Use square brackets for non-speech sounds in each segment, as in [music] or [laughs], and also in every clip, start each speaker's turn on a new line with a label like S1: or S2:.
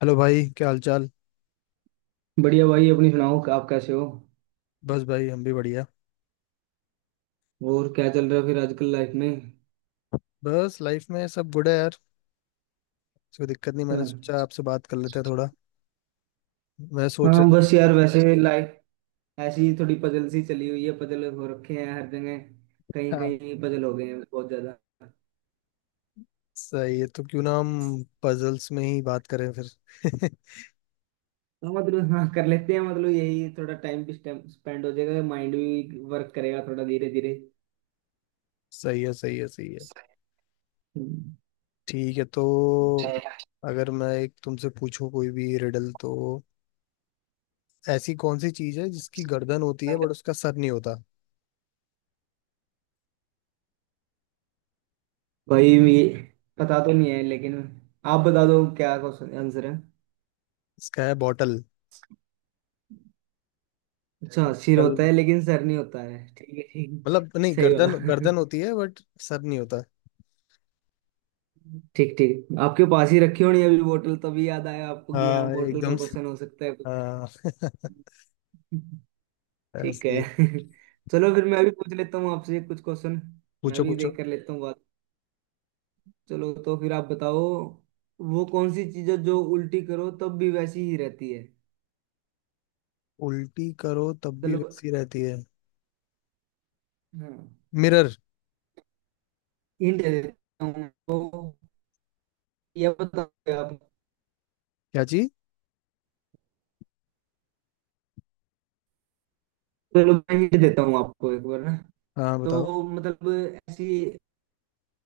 S1: Hello भाई क्या हाल चाल।
S2: बढ़िया भाई अपनी सुनाओ। आप कैसे हो?
S1: बस भाई हम भी बढ़िया।
S2: और क्या चल रहा है फिर आजकल लाइफ में?
S1: बस लाइफ में सब गुड है यार। कोई दिक्कत नहीं, मैंने सोचा
S2: हाँ,
S1: आपसे बात कर लेते हैं थोड़ा। मैं सोच
S2: हाँ,
S1: रहा
S2: बस
S1: था।
S2: यार वैसे लाइफ ऐसी ही थोड़ी पजल सी चली हुई है। पजल हो रखे हैं हर जगह।
S1: [laughs]
S2: कहीं
S1: हाँ,
S2: कहीं पजल हो गए हैं बहुत ज्यादा।
S1: सही है, तो क्यों ना हम पजल्स में ही बात करें फिर। [laughs]
S2: हाँ, मतलब हाँ कर लेते हैं। मतलब यही थोड़ा टाइम भी स्पेंड हो जाएगा, माइंड भी वर्क करेगा थोड़ा धीरे धीरे।
S1: सही है सही है सही है।
S2: हम्म।
S1: ठीक है, तो अगर मैं एक तुमसे पूछूं कोई भी रिडल, तो ऐसी कौन सी चीज है जिसकी गर्दन होती है बट उसका सर नहीं होता।
S2: भाई ये पता तो नहीं है लेकिन आप बता दो क्या क्वेश्चन आंसर है।
S1: इसका है बॉटल।
S2: अच्छा सिर
S1: बॉटल
S2: होता है लेकिन सर नहीं होता है। ठीक है, ठीक।
S1: मतलब नहीं,
S2: सही
S1: गर्दन गर्दन
S2: बात।
S1: होती है बट सर नहीं होता।
S2: [laughs] ठीक ठीक, आपके पास ही रखी होनी अभी बोतल, तभी याद आया आपको कि हाँ,
S1: हाँ
S2: बोतल का
S1: एकदम से।
S2: क्वेश्चन हो सकता है कुछ।
S1: हाँ। [laughs]
S2: ठीक
S1: ऐसे
S2: है।
S1: ही।
S2: [laughs] चलो फिर मैं भी पूछ लेता हूँ आपसे कुछ क्वेश्चन। मैं
S1: पूछो
S2: भी
S1: पूछो।
S2: देख कर लेता हूँ बात। चलो तो फिर आप बताओ, वो कौन सी चीज़ है जो उल्टी करो तब भी वैसी ही रहती है।
S1: उल्टी करो तब भी
S2: चलो।
S1: वैसी रहती है।
S2: हाँ,
S1: मिरर।
S2: हिंट दे देता हूँ आपको, या बताओ आप।
S1: क्या चीज।
S2: चलो मैं हिंट देता हूँ आपको एक बार ना।
S1: हाँ बताओ।
S2: तो मतलब ऐसी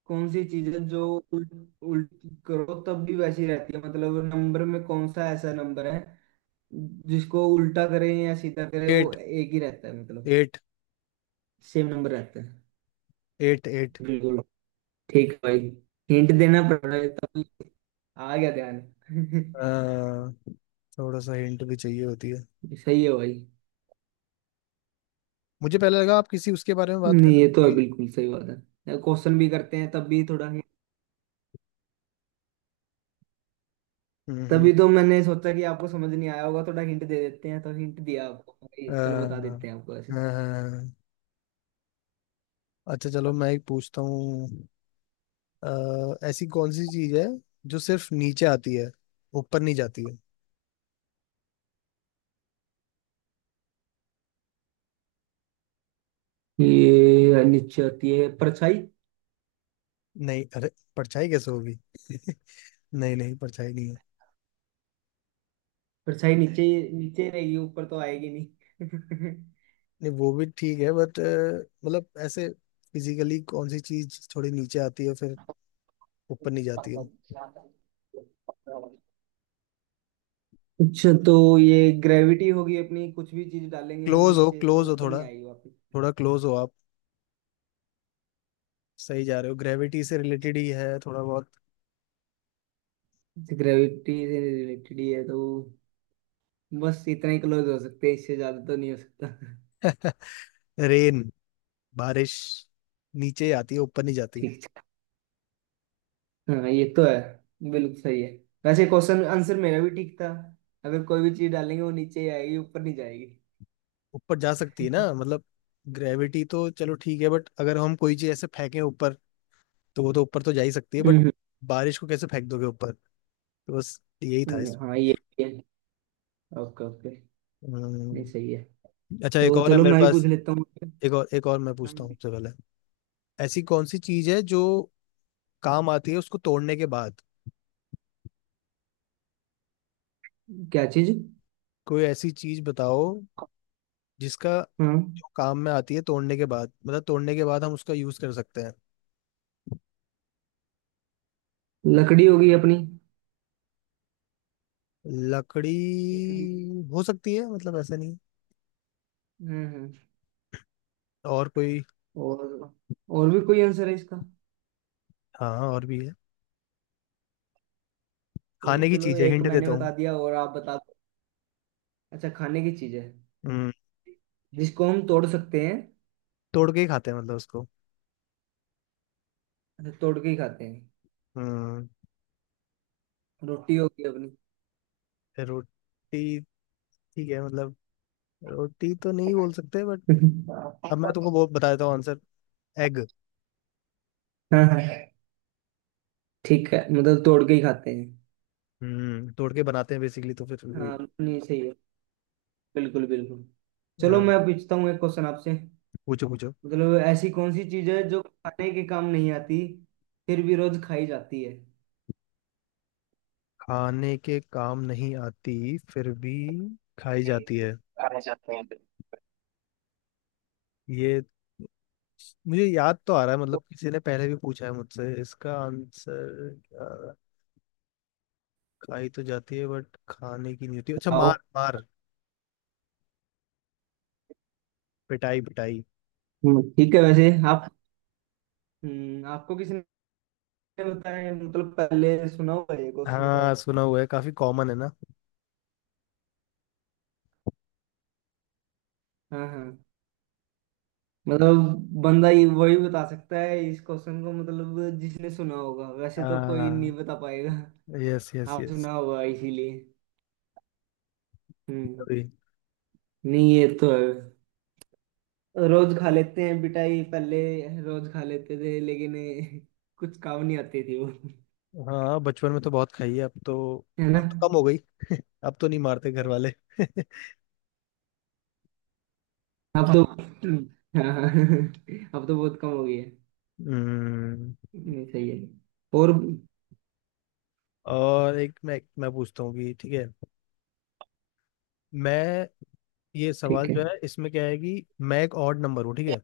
S2: कौन सी चीज है जो उल्ट उल्ट करो तब भी वैसी रहती है। मतलब नंबर में कौन सा ऐसा नंबर है जिसको उल्टा करें या सीधा करें वो
S1: एट।
S2: एक ही रहता है, मतलब
S1: एट।
S2: सेम नंबर रहता है।
S1: Eight eight.
S2: बिल्कुल। ठीक है भाई, हिंट देना पड़ रहा है, तब आ गया ध्यान। [laughs]
S1: थोड़ा सा हिंट भी चाहिए होती है।
S2: सही है भाई।
S1: मुझे पहले लगा आप किसी उसके बारे में बात कर
S2: नहीं, ये तो है,
S1: रहे हो।
S2: बिल्कुल सही बात है, क्वेश्चन भी करते हैं तब भी थोड़ा हिंट।
S1: हम्म।
S2: तभी तो मैंने सोचा कि आपको समझ नहीं आया होगा, थोड़ा हिंट दे देते हैं। तो हिंट दिया आपको भाई, चलो बता
S1: अ,
S2: देते हैं आपको ऐसे।
S1: अ, अच्छा, चलो मैं एक पूछता हूँ। ऐसी कौन सी चीज है जो सिर्फ नीचे आती है, ऊपर नहीं जाती है।
S2: ये नीचे आती है परछाई।
S1: नहीं अरे, परछाई कैसे होगी। [laughs] नहीं नहीं, परछाई नहीं है।
S2: परछाई नीचे ही रहेगी, ऊपर तो आएगी नहीं। [laughs]
S1: नहीं, वो भी ठीक है बट मतलब ऐसे फिजिकली कौन सी चीज थोड़ी नीचे आती है फिर ऊपर नहीं जाती है।
S2: कुछ तो, ये ग्रेविटी होगी अपनी। कुछ भी चीज डालेंगे हम नीचे तो
S1: क्लोज हो
S2: ऊपर नहीं
S1: थोड़ा,
S2: आएगी वापस।
S1: थोड़ा क्लोज हो आप। सही जा रहे हो, ग्रेविटी से रिलेटेड ही है थोड़ा बहुत।
S2: ग्रेविटी से रिलेटेड ही है तो बस इतना ही क्लोज हो सकते हैं, इससे ज्यादा तो नहीं हो सकता।
S1: [laughs] रेन। बारिश। नीचे ही आती है ऊपर नहीं जाती।
S2: ठीक है, हाँ, ये तो है, बिल्कुल सही है। वैसे क्वेश्चन आंसर मेरा भी ठीक था, अगर कोई भी चीज डालेंगे वो नीचे ही आएगी, ऊपर नहीं जाएगी।
S1: ऊपर जा सकती है ना
S2: [laughs]
S1: मतलब। ग्रेविटी तो चलो ठीक है, बट अगर हम कोई चीज ऐसे फेंकें ऊपर तो वो तो ऊपर तो जा ही सकती है, बट
S2: हम्म।
S1: बारिश को कैसे फेंक दोगे ऊपर। तो बस यही था इस।
S2: हाँ ये, ओके ओके। नहीं
S1: अम्म,
S2: सही है।
S1: अच्छा, एक
S2: तो
S1: और है
S2: चलो
S1: मेरे
S2: मैं भी पूछ
S1: पास।
S2: लेता हूँ।
S1: एक और मैं पूछता हूँ सबसे पहले। ऐसी कौन सी चीज है जो काम आती है उसको तोड़ने के बाद।
S2: क्या चीज?
S1: कोई ऐसी चीज बताओ जिसका
S2: हाँ,
S1: जो काम में आती है तोड़ने के बाद, मतलब तोड़ने के बाद हम उसका यूज कर सकते हैं।
S2: लकड़ी होगी अपनी।
S1: लकड़ी
S2: लकड़ी।
S1: हो सकती है, मतलब ऐसा नहीं।
S2: हम्म।
S1: और कोई।
S2: और और भी कोई आंसर है इसका?
S1: हाँ और भी है।
S2: तो
S1: खाने की
S2: चलो
S1: चीज है,
S2: एक
S1: हिंट
S2: मैंने
S1: देता हूँ।
S2: बता दिया और आप बता दो। अच्छा खाने की चीज है,
S1: हम्म,
S2: जिसको हम तोड़ सकते हैं।
S1: तोड़ के ही खाते हैं मतलब उसको।
S2: अच्छा, तोड़ के ही खाते हैं।
S1: हम्म।
S2: रोटी होगी अपनी।
S1: रोटी। ठीक है मतलब, रोटी तो नहीं बोल सकते बट अब मैं तुमको बहुत बता देता हूँ आंसर। एग।
S2: हाँ हाँ, ठीक है, मतलब तोड़ के ही खाते हैं।
S1: हम्म, तोड़ के बनाते हैं बेसिकली तो फिर वही।
S2: हाँ, नहीं सही है, बिल्कुल बिल्कुल। चलो मैं
S1: हाँ,
S2: पूछता हूँ एक क्वेश्चन आपसे।
S1: पूछो पूछो।
S2: मतलब ऐसी कौन सी चीज है जो खाने के काम नहीं आती, फिर भी रोज खाई जाती है।
S1: खाने के काम नहीं आती फिर भी खाई जाती है।
S2: खाने जाते हैं।
S1: ये मुझे याद तो आ रहा है, मतलब किसी ने पहले भी पूछा है मुझसे इसका आंसर खाई तो जाती है बट खाने की नहीं होती। अच्छा,
S2: आओ।
S1: मार मार, पिटाई पिटाई।
S2: ठीक है। वैसे आप, आपको किसने बताया? मतलब पहले सुना हुआ है ये क्वेश्चन शायद।
S1: हाँ सुना हुआ है, काफी कॉमन है ना।
S2: हाँ हाँ, मतलब बंदा ये वही बता सकता है इस क्वेश्चन को, मतलब जिसने सुना होगा, वैसे तो कोई नहीं
S1: हाँ,
S2: बता पाएगा।
S1: यस यस
S2: आप
S1: यस।
S2: सुना होगा इसीलिए। हम्म।
S1: अभी।
S2: नहीं ये तो है, रोज खा लेते हैं पिटाई पहले, रोज खा लेते थे लेकिन [laughs] कुछ काम नहीं आती थी वो। [laughs]
S1: हाँ, बचपन में तो बहुत खाई है,
S2: है ना।
S1: अब तो कम हो गई। [laughs] अब तो नहीं मारते घर वाले। [laughs]
S2: अब तो [laughs] हाँ हाँ, अब तो बहुत कम हो गई है।
S1: हम्म।
S2: नहीं सही है। और?
S1: और एक मैं पूछता हूँ कि ठीक है। मैं ये सवाल
S2: ठीक है,
S1: जो है इसमें क्या है कि मैं एक ऑड नंबर हूँ, ठीक है।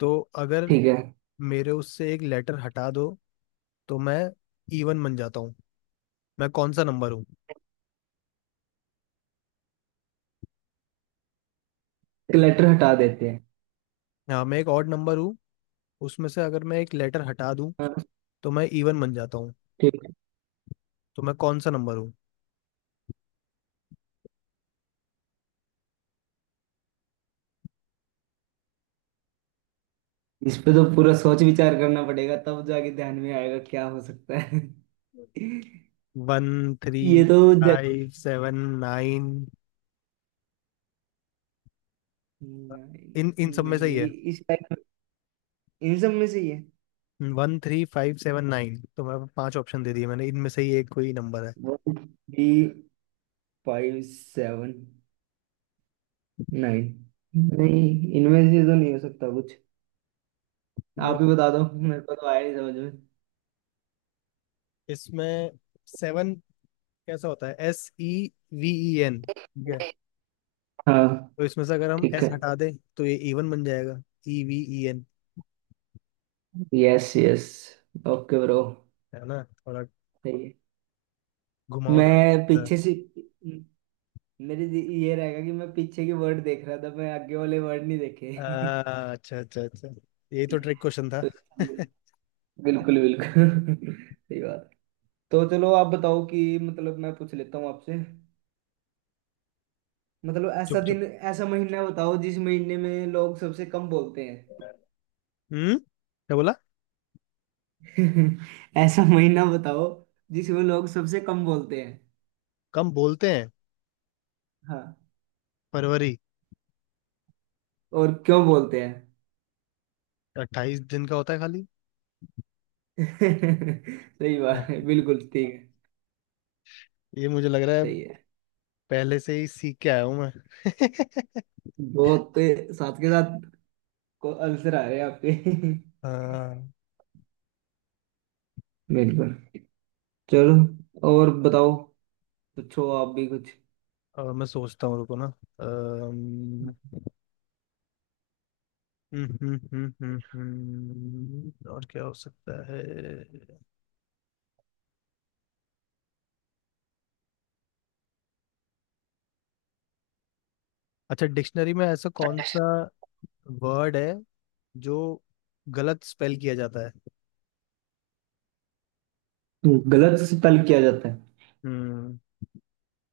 S1: तो अगर
S2: ठीक है।
S1: मेरे उससे एक लेटर हटा दो, तो मैं इवन बन जाता हूँ। मैं कौन सा नंबर हूँ।
S2: क्लटर हटा देते हैं।
S1: हाँ, मैं एक ऑड नंबर हूँ। उसमें से अगर मैं एक लेटर हटा दूँ
S2: हाँ।
S1: तो मैं इवन बन जाता हूँ।
S2: ठीक है,
S1: तो मैं कौन सा नंबर हूँ।
S2: इस पे तो पूरा सोच विचार करना पड़ेगा तब जाके ध्यान में आएगा क्या हो सकता है। [laughs]
S1: वन थ्री
S2: ये तो ज-
S1: फाइव सेवन नाइन
S2: नहीं,
S1: इन इन सब में से ही
S2: नहीं,
S1: है।
S2: इस टाइप, इन सब में से ही है?
S1: One three five seven nine, तो मैं पांच ऑप्शन दे दिए मैंने, इनमें से ही एक कोई नंबर
S2: वो भी फाइव सेवन नाइन? नहीं, इनमें से तो नहीं हो सकता कुछ।
S1: है।
S2: आप ही बता दो, मेरे को तो आया नहीं समझ में।
S1: इसमें सेवन कैसा होता है, S E V E N, ठीक है।
S2: हाँ।
S1: तो इसमें से अगर हम
S2: ठीक
S1: S
S2: है।
S1: हटा दें, तो ये इवन बन जाएगा, E V E N।
S2: Yes yes, okay bro.
S1: है ना थोड़ा
S2: सही है।
S1: घुमावदार
S2: मैं
S1: question
S2: पीछे
S1: था।
S2: से, मेरे ये रहेगा कि मैं पीछे के वर्ड देख रहा था, मैं आगे वाले वर्ड नहीं देखे। [laughs]
S1: अच्छा अच्छा अच्छा। यही तो ट्रिक क्वेश्चन था।
S2: तो
S1: [laughs]
S2: बिल्कुल बिल्कुल [laughs] सही बात। तो चलो आप बताओ कि मतलब मैं पूछ लेता हूँ आपसे। मतलब ऐसा
S1: चुप चुप।
S2: दिन ऐसा महीना बताओ जिस महीने में लोग सबसे कम बोलते हैं।
S1: हम्म, क्या बोला।
S2: [laughs] ऐसा महीना बताओ जिसमें लोग सबसे कम बोलते हैं।
S1: कम बोलते हैं।
S2: हाँ।
S1: फरवरी।
S2: और क्यों बोलते हैं?
S1: 28 दिन का होता है खाली।
S2: [laughs] सही
S1: हाँ,
S2: बात है, बिल्कुल ठीक है।
S1: ये मुझे लग रहा है,
S2: सही है,
S1: पहले से ही सीख के आया हूँ मैं। [laughs]
S2: बहुत साथ के साथ को आंसर आ रहे हैं आपके।
S1: हाँ।
S2: [laughs] बिल्कुल। चलो और बताओ, पूछो आप भी कुछ।
S1: और मैं सोचता हूँ रुको ना। अम, और क्या हो सकता है। अच्छा, डिक्शनरी में ऐसा कौन सा वर्ड है जो गलत स्पेल किया जाता है।
S2: गलत से तलब किया जाता है?
S1: हम्म।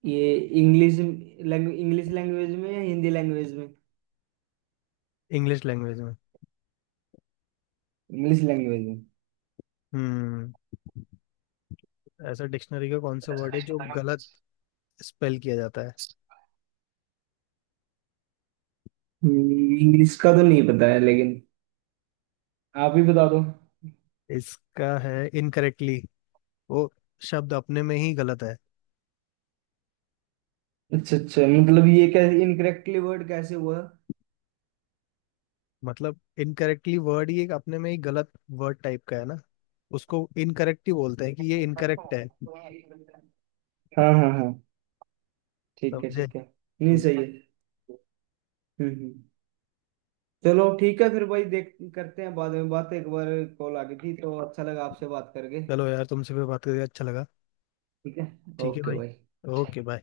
S2: ये इंग्लिश लैंग्वेज, इंग्लिश लैंग्वेज में या हिंदी लैंग्वेज में?
S1: इंग्लिश लैंग्वेज में।
S2: इंग्लिश लैंग्वेज में।
S1: हम्म। ऐसा डिक्शनरी का कौन सा वर्ड है जो गलत स्पेल किया जाता है।
S2: इंग्लिश का तो नहीं पता है लेकिन, आप ही बता दो।
S1: इसका है इनकरेक्टली। वो शब्द अपने में ही गलत है।
S2: अच्छा अच्छा, मतलब ये कैसे इनकरेक्टली वर्ड कैसे हुआ?
S1: मतलब इनकरेक्टली वर्ड ही एक अपने में ही गलत वर्ड टाइप का है ना, उसको इनकरेक्ट ही बोलते हैं कि ये इनकरेक्ट है।
S2: हाँ हाँ हाँ, ठीक है
S1: समझे।
S2: ठीक है, नहीं सही है। हम्म। चलो ठीक है फिर भाई, देख करते हैं बाद में बात एक बार। कॉल आ गई थी तो अच्छा लगा आपसे बात करके।
S1: चलो यार, तुमसे भी बात करके अच्छा लगा।
S2: ठीक है।
S1: ठीक है
S2: ओके
S1: भाई।
S2: भाई।
S1: Okay bye.